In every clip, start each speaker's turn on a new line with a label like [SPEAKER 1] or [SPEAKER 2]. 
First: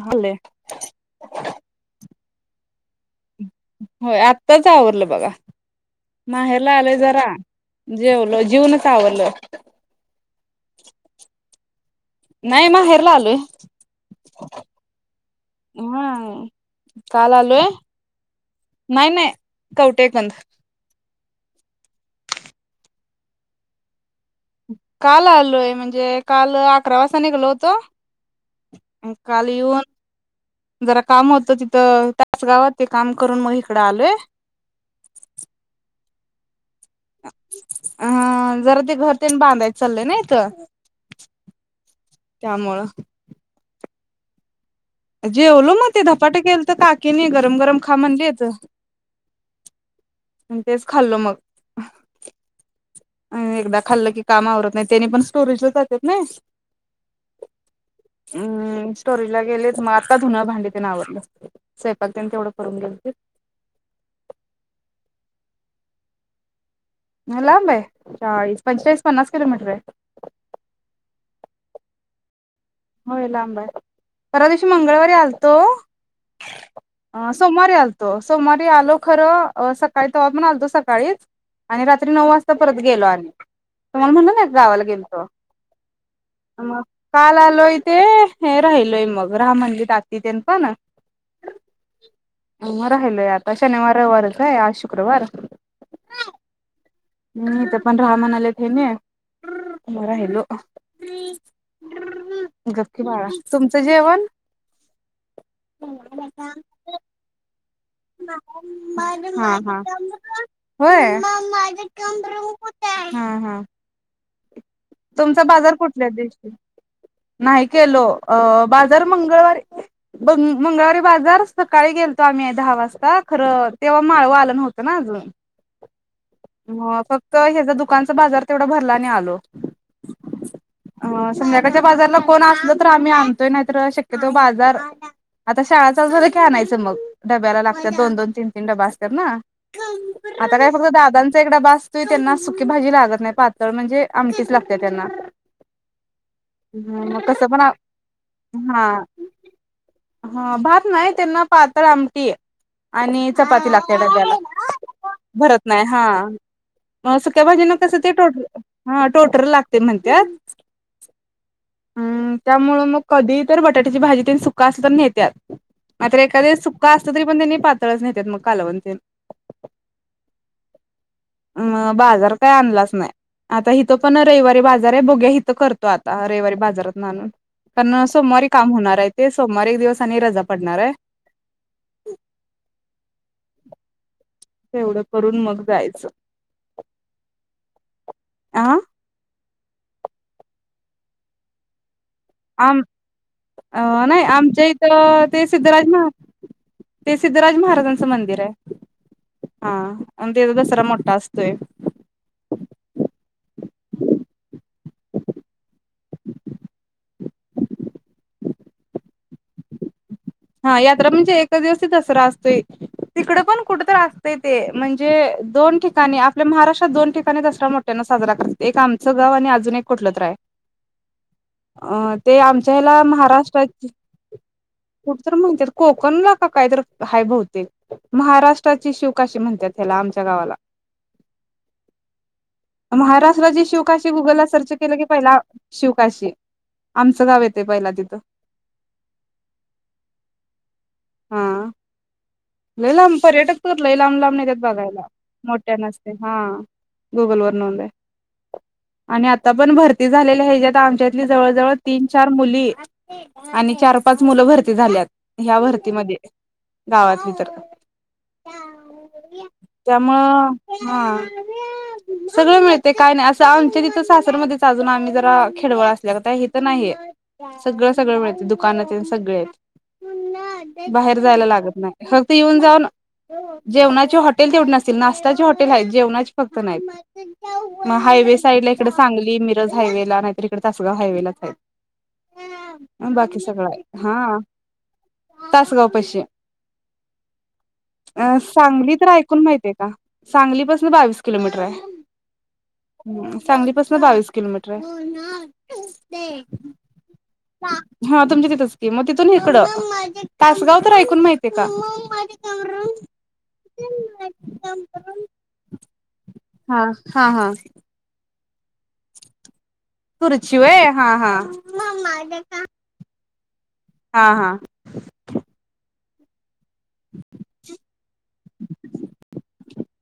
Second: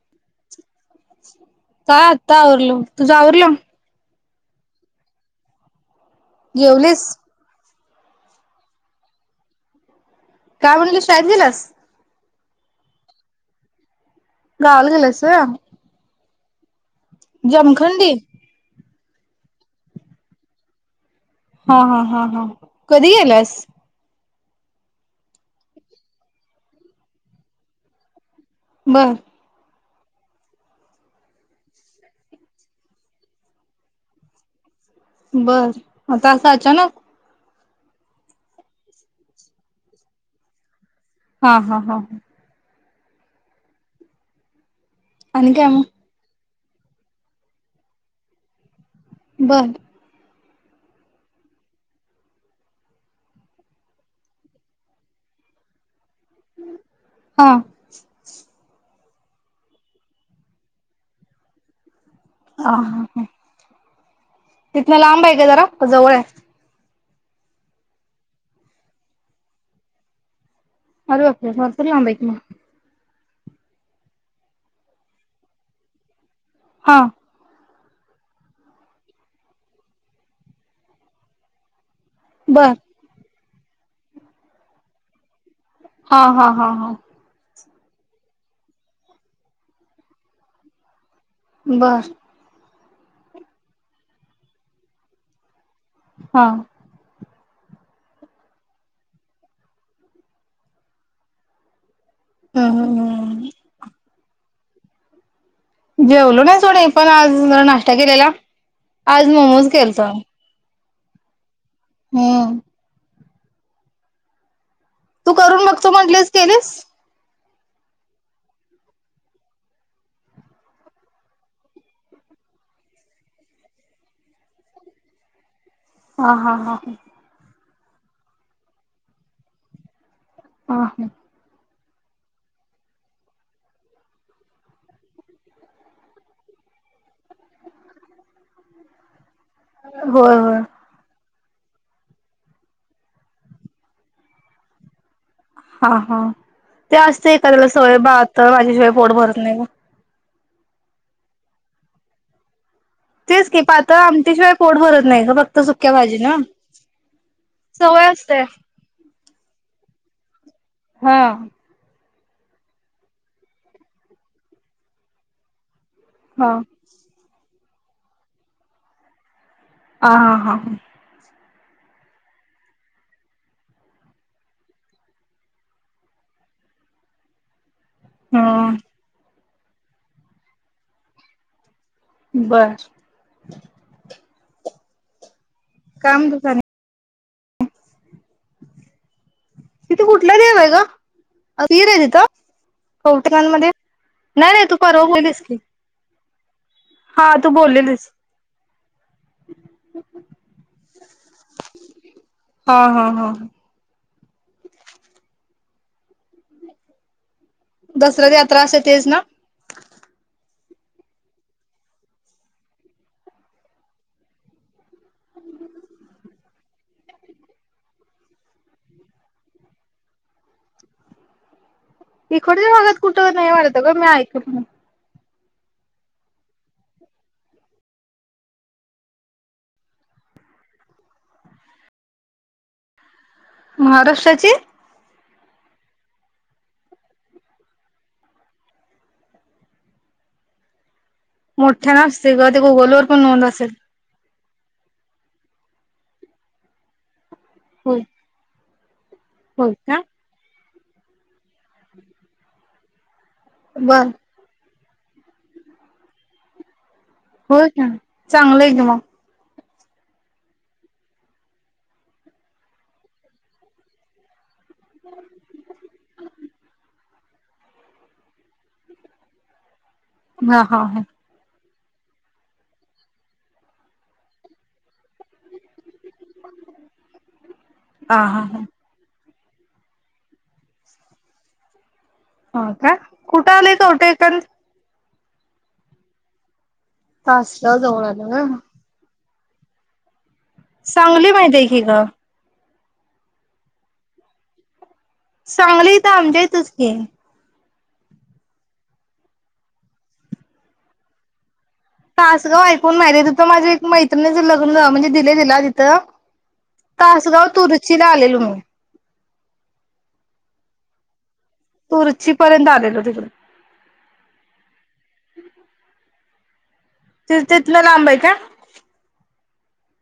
[SPEAKER 1] झाले,
[SPEAKER 2] आता आवरलो तुझं आवरल,
[SPEAKER 1] आताच आवरलं बघा माहे्याला आलंय
[SPEAKER 2] जेवलीस
[SPEAKER 1] जरा, जेवल जीवनच आवरलं,
[SPEAKER 2] काय म्हणल शाळेत गेलास,
[SPEAKER 1] नाहीय माहेराला आलोय,
[SPEAKER 2] गावल गेलंस होय,
[SPEAKER 1] हा काल आलोय
[SPEAKER 2] जमखंडी,
[SPEAKER 1] नाही नाही कवटेकंद,
[SPEAKER 2] हा हा हा हा, कधी गेलस,
[SPEAKER 1] काल आलोय, म्हणजे काल अकरा वाजता निघलो होत.
[SPEAKER 2] बर
[SPEAKER 1] काल येऊन, जरा काम होत तिथं, त्याच गावात ते काम करून मग इकडं आलोय,
[SPEAKER 2] बर आतां असं अचानक?
[SPEAKER 1] अ जरा ते घर ते बांधाय चाललंय नाही हेत,
[SPEAKER 2] हा हा, हा हा, आणि काय
[SPEAKER 1] जेवलो मग ते धपाटेक केल, तर काकीने गरम गरम खा म्हणलीच,
[SPEAKER 2] बर,
[SPEAKER 1] तेच खाल्लो मग, अ एकदा खाल्लं की काम आवरत नाही, त्यानी पण स्टोरेजच, नाही
[SPEAKER 2] हा
[SPEAKER 1] हम्, स्टोरीज ला गेले तर मग आता धुनं भांडी ते आवलं. स्वपक तेन तेवढं करून घेलतील,
[SPEAKER 2] तिथन लांब आहे काय जरा? का जवळ आहे,
[SPEAKER 1] नाहीला लांब आहे, चाळीस पंचाळीस पन्नास किलोमीटर र आहे.
[SPEAKER 2] अरे बापरे भरपूर लांब आहे की मग,
[SPEAKER 1] होय लांब आहे परवादिवशी मंगळवारी आलतो.
[SPEAKER 2] हा
[SPEAKER 1] ह सोमवारी असलत, सोमवारी आलो खर सकाळी त्हाणलतो सकाळीच आणि, रात्री नऊ वाजता
[SPEAKER 2] बर
[SPEAKER 1] परत गेलो, आणि तुम्हाला म्हणल ना गावाला गेलोतो,
[SPEAKER 2] हा हा हा
[SPEAKER 1] आ
[SPEAKER 2] हा
[SPEAKER 1] काल आलोय ते हे राहिलोय मग राम मंदिर आ त त्यां पण
[SPEAKER 2] बर
[SPEAKER 1] राहिलोय आता शनिवार रवारच आहे आज शुक्रवार
[SPEAKER 2] हा
[SPEAKER 1] म तर पण राहामाणा आलेत हे न राहिलो
[SPEAKER 2] हम्म
[SPEAKER 1] गकी
[SPEAKER 2] हम्म
[SPEAKER 1] बाळा
[SPEAKER 2] हम्म
[SPEAKER 1] तुमचं जेवण
[SPEAKER 2] जेवलो नाही सोडे पण आज ज नाश केलता
[SPEAKER 1] होय
[SPEAKER 2] हम्म
[SPEAKER 1] हा हा
[SPEAKER 2] तू
[SPEAKER 1] तुमचा
[SPEAKER 2] करून
[SPEAKER 1] बाजार
[SPEAKER 2] बघतो
[SPEAKER 1] कुठला
[SPEAKER 2] म्हटलेस
[SPEAKER 1] देशील
[SPEAKER 2] केलीस?
[SPEAKER 1] नाही केलो अ बाजार मंगळवारी ब मंगळवारी बाजार सकाळी गेलतो आम्ही दहा वाजता खरं तेव्हा माळव आलं न होतं ना
[SPEAKER 2] हा हा हा
[SPEAKER 1] म फक्त ह्याचा दुकानचा बाजार तेवढा भरला नाही आलो
[SPEAKER 2] हा हा
[SPEAKER 1] ह संग सच्या बाजारला कोण असल तर आम्ही आणतोय नाहीत शक्यतो बाजार आता शाळाचं झालं घ्या आणायचं मग डब्याला लागतात दोन दोन तीन तीन डबा असत ना
[SPEAKER 2] होय
[SPEAKER 1] आता
[SPEAKER 2] होय
[SPEAKER 1] काय फक्त दादांचा एकड भासतोय त्यांना सुकी भाजी लागत नाही पातळ म्हणजे आमटच लागते त्यांना
[SPEAKER 2] हा हा ते
[SPEAKER 1] मग
[SPEAKER 2] असते
[SPEAKER 1] कसं पण
[SPEAKER 2] एखाद्याला सवय बहत
[SPEAKER 1] हा
[SPEAKER 2] माझ्याशिवाय पोट भरत नाही
[SPEAKER 1] हा भात नाही त्यांना पात्र आमटी आहे आणि
[SPEAKER 2] तेच की
[SPEAKER 1] चपाती
[SPEAKER 2] पातळ
[SPEAKER 1] लागयला द्याला
[SPEAKER 2] आमटीशिवाय पोट भरत नाही ग फक्त
[SPEAKER 1] भरत नाही
[SPEAKER 2] सुक्या
[SPEAKER 1] हा
[SPEAKER 2] भाजी न
[SPEAKER 1] असक्या भाजे न कसं
[SPEAKER 2] सवय
[SPEAKER 1] ते टोट
[SPEAKER 2] असते.
[SPEAKER 1] हा टोटर लागते म्हणत
[SPEAKER 2] हा
[SPEAKER 1] हम् त्यामुळ मग कधी तर बटाट्याची भाजी त्यां सुका असल तर नहेत्याात मात्र
[SPEAKER 2] हा
[SPEAKER 1] एखादे सुक्का असलं तरी पण त्यांनी पातळच नेतात मग कालवण ते
[SPEAKER 2] ह हा हा हा
[SPEAKER 1] अ बाजार काय आणलाच नाही आता हिथं पण रविवारी बाजार आहे बोघ्या हिथं करतो आता रविवारी बाजारात नाणून कारण सोमवारी काम
[SPEAKER 2] हम्म
[SPEAKER 1] होणार आहे ते सोमवारी एक दिवस आणि रजा पडणार आहे
[SPEAKER 2] बर
[SPEAKER 1] तेवढं करून मग जायचं.
[SPEAKER 2] काम तु
[SPEAKER 1] आ
[SPEAKER 2] तिथे कुठला देव आहे का हीर आहे तिथं
[SPEAKER 1] आम
[SPEAKER 2] कौतकांमध्ये
[SPEAKER 1] अ
[SPEAKER 2] नाही
[SPEAKER 1] आमच्या
[SPEAKER 2] नाही तू पग
[SPEAKER 1] इथं
[SPEAKER 2] होलीस
[SPEAKER 1] ते
[SPEAKER 2] की
[SPEAKER 1] सिद्धराज महा ते
[SPEAKER 2] हा तू
[SPEAKER 1] सिद्धराज महाराजांचं
[SPEAKER 2] बोललेलीस
[SPEAKER 1] मंदिर आहे हा आणि तेचा दसरा मोठा असतोय
[SPEAKER 2] हा हा हा दसऱ्या यात्रा असा तेच ना
[SPEAKER 1] हा यात्रा म्हणजे एकच दिवस दसरा असतोय तिकड पण कुठ तर असतय ते म्हणजे दोन ठिकाणी आपल्या महाराष्ट्रात दोन ठिकाणी दसरा मोठ्याना साजरा करतात एक आमचं गाव आणि अजून एक कुठलं तर रा आहे अं ते
[SPEAKER 2] इकडच्या
[SPEAKER 1] आमच्या
[SPEAKER 2] भागात
[SPEAKER 1] हला
[SPEAKER 2] कुठं नाही
[SPEAKER 1] महाराष्ट्रा
[SPEAKER 2] वाटत ग मी ऐकलं
[SPEAKER 1] म्हण कोकणला का काय तर हय बतेक महाराष्ट्राची शिवकाशी म्हणतात त्या मा ुस जे शोके गुगल ला
[SPEAKER 2] महाराष्ट्राची
[SPEAKER 1] सर्च केलं की पहिला शिवकाशी आमचं गाव येते पहिला तिथं हा
[SPEAKER 2] मोठ्या ना असते ग ते
[SPEAKER 1] ल
[SPEAKER 2] गुगलवर
[SPEAKER 1] लाब
[SPEAKER 2] पण नोंद
[SPEAKER 1] पर्यटक
[SPEAKER 2] असेल
[SPEAKER 1] तर लई लाब लाब नाही त्या बघायला मोठ्या नसते हा गुगल वर नोंद आहे
[SPEAKER 2] होय
[SPEAKER 1] आणि आता
[SPEAKER 2] होय
[SPEAKER 1] पण
[SPEAKER 2] का
[SPEAKER 1] भरती झालेल्या हच्यात आमच्यात जवळ जवळ तीन चार मुली आणि चार
[SPEAKER 2] बर
[SPEAKER 1] पाच मुलं भर झाल्यात ह भरतीमध्ये गावातली तर
[SPEAKER 2] हो का चांगलं आहे क मग
[SPEAKER 1] त्यामुं ह सगळं मिळते काय नाही असं आमच्या तिथं सासरमध्येध्ये अजून आम्ही जरा खेडवळ असल्यागत आहे हित नाही हे सगळं सगळं मिळते दुकाने तेन सगळी आहेत
[SPEAKER 2] हा हा हा
[SPEAKER 1] बाहेर जायला लागत नाही फक्त येऊन जाऊन जेवणाची हॉटेल तेवढ नसतील नाश्त्याची हॉटेल जेवनाची फक्त नाहीत मग
[SPEAKER 2] हा
[SPEAKER 1] हायवे
[SPEAKER 2] हा हा
[SPEAKER 1] साईड ला हिकडं सांगली मिरज हायवे ला नाही तर इकडे तासगाव हायवे लाच
[SPEAKER 2] हो का
[SPEAKER 1] आहे बाकी
[SPEAKER 2] कुठं
[SPEAKER 1] सगळ
[SPEAKER 2] आलंय
[SPEAKER 1] आहे
[SPEAKER 2] कवठे
[SPEAKER 1] हा
[SPEAKER 2] एकंद
[SPEAKER 1] तासगाव पशी
[SPEAKER 2] तासगाव जवळ आलं
[SPEAKER 1] अ
[SPEAKER 2] ग
[SPEAKER 1] सांगली तर ऐकून माहितय का सांगलीपासून बावीस
[SPEAKER 2] सांगली माहिती
[SPEAKER 1] किलोमीटर आहे
[SPEAKER 2] की ग
[SPEAKER 1] सांगलीपासून बावीस किलोमीटर आहे
[SPEAKER 2] सांगली ईथ आंब्या येथेच की
[SPEAKER 1] हा तुमच्या तिथच की मग तिथून इकडं तासगाव तर ऐकून माहिती आहे
[SPEAKER 2] तासगाव ऐकून माहिती आहे तिथं माझी एक मैत्रिणीच लग्न म्हणजे दिले दिला तिथं
[SPEAKER 1] हा हा
[SPEAKER 2] तासगाव
[SPEAKER 1] हा
[SPEAKER 2] तुरुचीला आलेल मी
[SPEAKER 1] तुरुची हा हा
[SPEAKER 2] तूरुची पर्यंत आलेलो तिकड
[SPEAKER 1] हा हा
[SPEAKER 2] तेच तिथन लांब आहे का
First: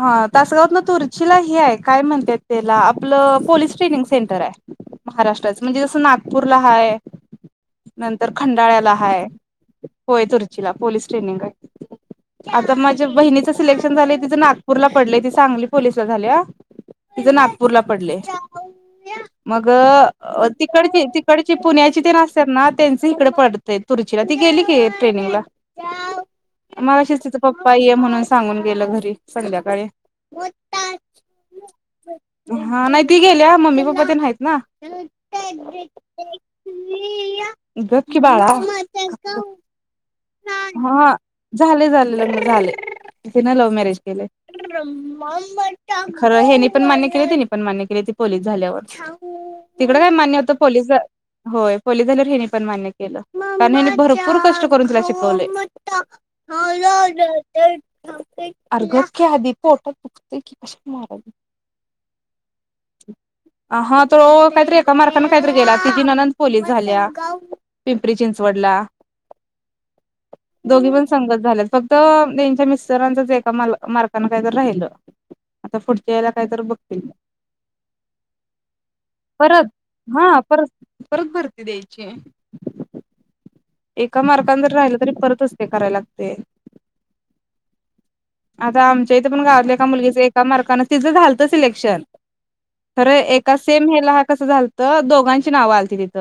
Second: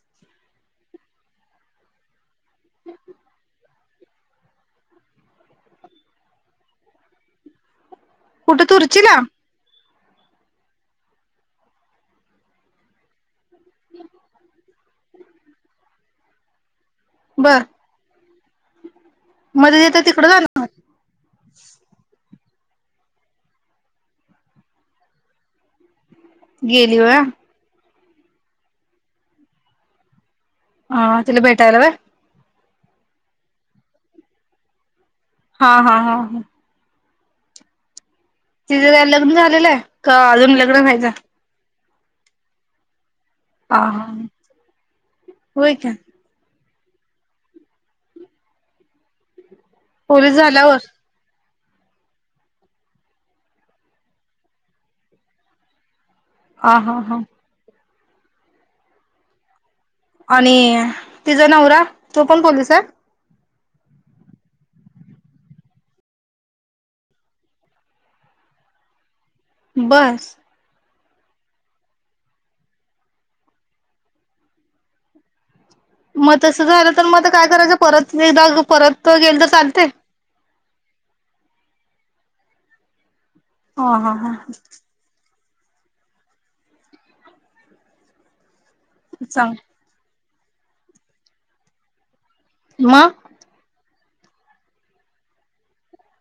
[SPEAKER 1] हा तासगावात तुर्चीला हे आहे काय म्हणत्यात त्याला आपलं पोलीस ट्रेनिंग सेंटर आहे महाराष्ट्राचं म्हणजे जसं नागपूरला हाय नंतर
[SPEAKER 2] कुठं
[SPEAKER 1] खंडाळ्याला
[SPEAKER 2] तुरचीला
[SPEAKER 1] हाय होय तुर्चीला पोलीस ट्रेनिंग आहे आता माझ्या बहिणीच सिलेक्शन झालं तिथं नाग नागपूरला पडलय ती सांगली पोलीसला झाल्या तिथं
[SPEAKER 2] बर
[SPEAKER 1] नागपूरला पडलय मग
[SPEAKER 2] मध्ये येत तिकडं जाणार
[SPEAKER 1] तिकडची तिकडची पुण्याची तेन असत्यात ना त्यांच इकडे पडतय तुरुचीला ती गेली की ट्रेनिंगला
[SPEAKER 2] गेली वय
[SPEAKER 1] मलाशीच तिचा पप्पा ये म्हणून सांगून गेलं घरी संध्याकाळी
[SPEAKER 2] हा तिला भेटायला होय
[SPEAKER 1] हा नाही ती गेल्या मम्मी पप्पा ते आहेत ना
[SPEAKER 2] हा हा हा
[SPEAKER 1] इ गप की
[SPEAKER 2] तिझ लग्न
[SPEAKER 1] बाळा
[SPEAKER 2] झालेलं आहे का अजून लग्न व्हायचं
[SPEAKER 1] म तिझं लग्न झालंय तिनं लव
[SPEAKER 2] हा
[SPEAKER 1] मॅरेज
[SPEAKER 2] हा
[SPEAKER 1] केलंय
[SPEAKER 2] होय का
[SPEAKER 1] खरं यांनी पण मान्य केले तिनी पण मान्य केली ती पोलीस झाल्यावर तिकड काय
[SPEAKER 2] पोलीस
[SPEAKER 1] मान्य होतं
[SPEAKER 2] झाल्यावर
[SPEAKER 1] पोलीस होय पोलीस झाल्यावर हेनी पण मान्य केलं कारण ह्यांनी भरपूर कष्ट करून तिला शिकवलंय
[SPEAKER 2] हा हा हा
[SPEAKER 1] आर गप की आदिप
[SPEAKER 2] आणि तिचं नवरा तू पण पोलिस आहे?
[SPEAKER 1] हा तो काहीतरी एका मार्काने काहीतरी गेला तिझी ननंद पोलीस झाल्या पिंपरी चिंचवडला
[SPEAKER 2] बस्स
[SPEAKER 1] दोघी पण संगट झाल्यात फक्त त्यांच्या मिस्टरांच एका मार्काने काय तर राहिल
[SPEAKER 2] मग तस झालं तर मत काय करायचं परत एकदा परत गेल तर
[SPEAKER 1] परत
[SPEAKER 2] चालतय
[SPEAKER 1] हा परत परत भरती द्यायची
[SPEAKER 2] हा हा
[SPEAKER 1] एका
[SPEAKER 2] हा
[SPEAKER 1] मार्कन जर राहिलं तरी परतच कराय लागते आता आमच्या इथे पण
[SPEAKER 2] चांग
[SPEAKER 1] गावातल्या एका मुलगीचे एका मार्कन तिझं झालत सिलेक्शन खरं
[SPEAKER 2] मग
[SPEAKER 1] एका सेम ह्याला कस झालत दोघांची नाव आलती तिथ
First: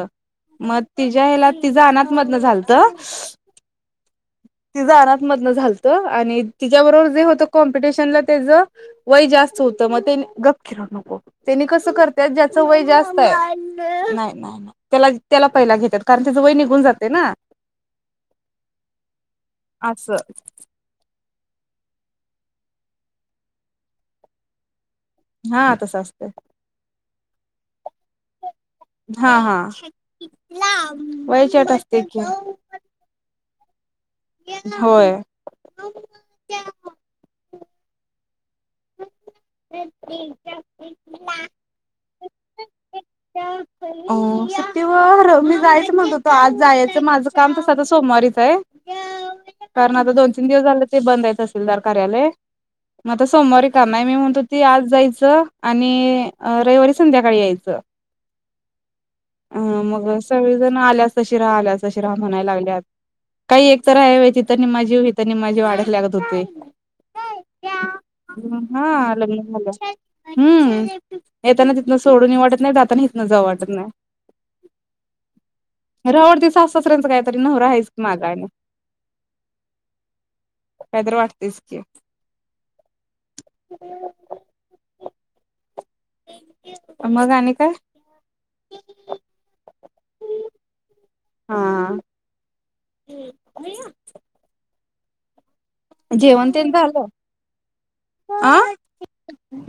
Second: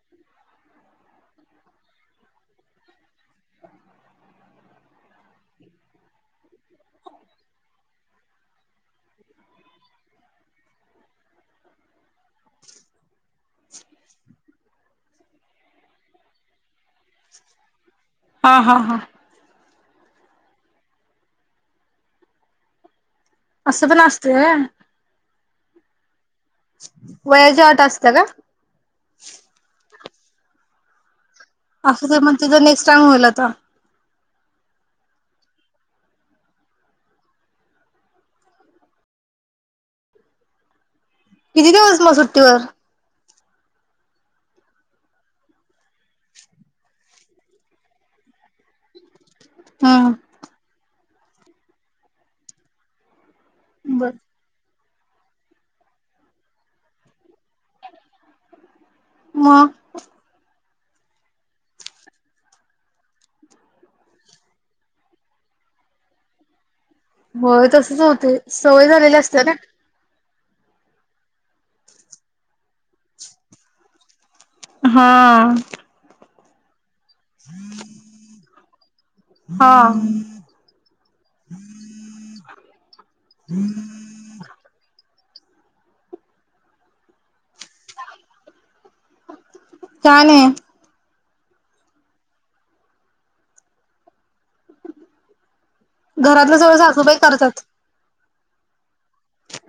[SPEAKER 1] मग तिझ्या हिला ती जाणार मधन झालत तिचं आराध मधन झालत आणि तिच्याबरोबर जे होत कॉम्पिटिशनला त्याच वय जास्त मग गप की रडू नको तेनी कस करत्यात ज्याचं वय जास्त नाही नाही त्या त्याला पहिला घेतात कारण त्याच वय निघून जात ते ना
[SPEAKER 2] हा हा हा
[SPEAKER 1] असं
[SPEAKER 2] असं पण असतय होय..
[SPEAKER 1] हा तसं असतंय
[SPEAKER 2] वयाच्या आट असतत्या काय?
[SPEAKER 1] हा हा होतच की
[SPEAKER 2] असं तर मग तिचां नेक्स्ट टाइम होईल आता
[SPEAKER 1] होय.. [unintelligible]
[SPEAKER 2] किती दिवस मग सुट्टीवर?
[SPEAKER 1] सुट्टी वर मी जायचं म्हणतो तो आज जायचं माझ काम तस आता सोमवारीच आहे कारण आता
[SPEAKER 2] हम्म
[SPEAKER 1] दोन तीन दिवस झाले ते बंद तसीलदार कार्यालय मग आता सोमवारी कर नाही
[SPEAKER 2] बर
[SPEAKER 1] मी म्हणतो ती आज जायचं आणि रविवारी संध्याकाळी यायचं हा मग सगळं आल्यास तशी राहा आल्यास तशी राहा म्हणायला लागल्यात. काही एक तर हायव होय तिथ निम्मा जीव हिथं निम्मा अडकल्यागत होते.
[SPEAKER 2] होय तसच होतेय सवय
[SPEAKER 1] हा
[SPEAKER 2] झालेली
[SPEAKER 1] लग्न
[SPEAKER 2] असते ना.
[SPEAKER 1] झालं हम्म येताना तिथनं सोडून वाटत नाही, जाताना इथन जाव वाटत नाही
[SPEAKER 2] हा..
[SPEAKER 1] [unintelligible] डती सास सासऱ्यांचं काहीतरी नवरा हायच की माग आणि
[SPEAKER 2] हा
[SPEAKER 1] काय तर वाटतेस की,
[SPEAKER 2] [inaudible]
[SPEAKER 1] मग आणि काय
[SPEAKER 2] का नाही?
[SPEAKER 1] हां जेवण
[SPEAKER 2] घरातलं
[SPEAKER 1] तेन
[SPEAKER 2] सगळं
[SPEAKER 1] झालं,
[SPEAKER 2] सासूबाई करतात
[SPEAKER 1] आ..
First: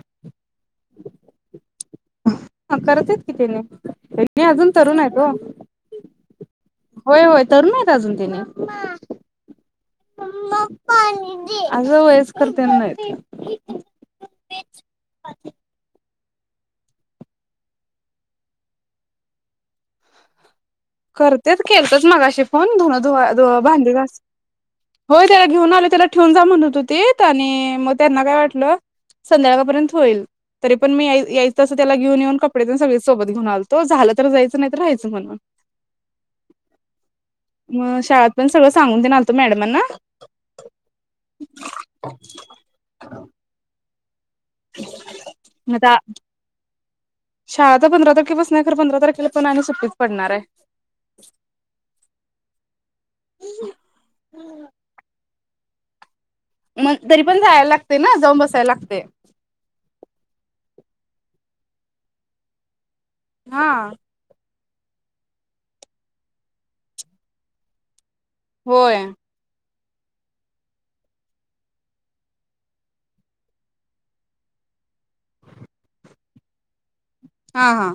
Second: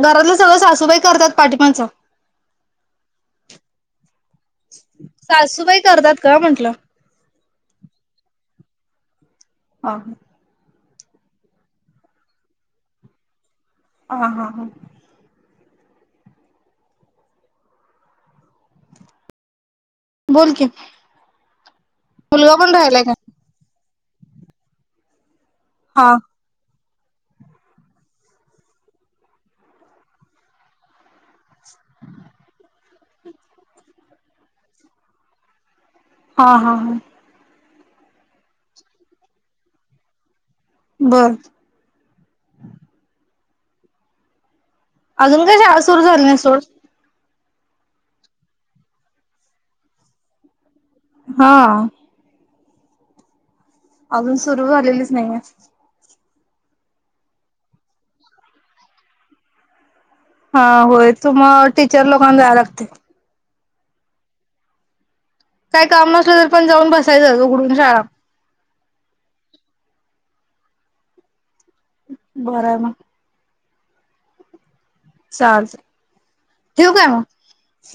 [SPEAKER 2] घरातलं सगळं सासूबाई करतात पाठीमागचं
[SPEAKER 1] करत की त्याने म अजून तरुण ओ
[SPEAKER 2] सासूबाई करतात का म्हंटलं
[SPEAKER 1] होय.. होय. तरुण आहेत अजून तेनी
[SPEAKER 2] हा
[SPEAKER 1] असं वयसकर तेन नाहीत
[SPEAKER 2] ह हा हा बोल की,
[SPEAKER 1] करतेत केलतीत मगाशी
[SPEAKER 2] मुलगा
[SPEAKER 1] फोन
[SPEAKER 2] पण
[SPEAKER 1] धुन
[SPEAKER 2] राहिलाय
[SPEAKER 1] धु
[SPEAKER 2] का
[SPEAKER 1] भांडी घासायला होय.. त्याला घेऊन आले त्याला
[SPEAKER 2] हा
[SPEAKER 1] ठेवून जा म्हण होत हो ते आणि मग त्यांना काय वाटलं संध्याकाळपर्यंत होईल. तरी पण मी यायचं असं त्याला घेऊन येऊन कपडे सगळे सोबत घेऊन आलो झालं तर जायचं नाही तर राहायचं म्हणून.
[SPEAKER 2] हा हा हा
[SPEAKER 1] मग शाळात पण सगळं सांगून देणार तो मॅडमांना
[SPEAKER 2] बरं अजून काय
[SPEAKER 1] मग
[SPEAKER 2] शाळा
[SPEAKER 1] आता
[SPEAKER 2] सुरू झालं ना सोड.
[SPEAKER 1] शाळा तर पंधरा तारखेपस नाही खर पंधरा तारखेला पण आणि सुट्टीत पडणार आहे.
[SPEAKER 2] हा अजून सुरू झालेलीच नाहीे
[SPEAKER 1] मग तरी पण जायला लागते ना जाऊन बसायला लागतय.
[SPEAKER 2] हा होय तू मग टीचर लोकांना जायला लागते
[SPEAKER 1] हा
[SPEAKER 2] काय काम नसलं तर पण जाऊन बसायचं उघडून शाळा.
[SPEAKER 1] होय
[SPEAKER 2] बरोबर चालतंय ठेवू काय मग
[SPEAKER 1] हा हा.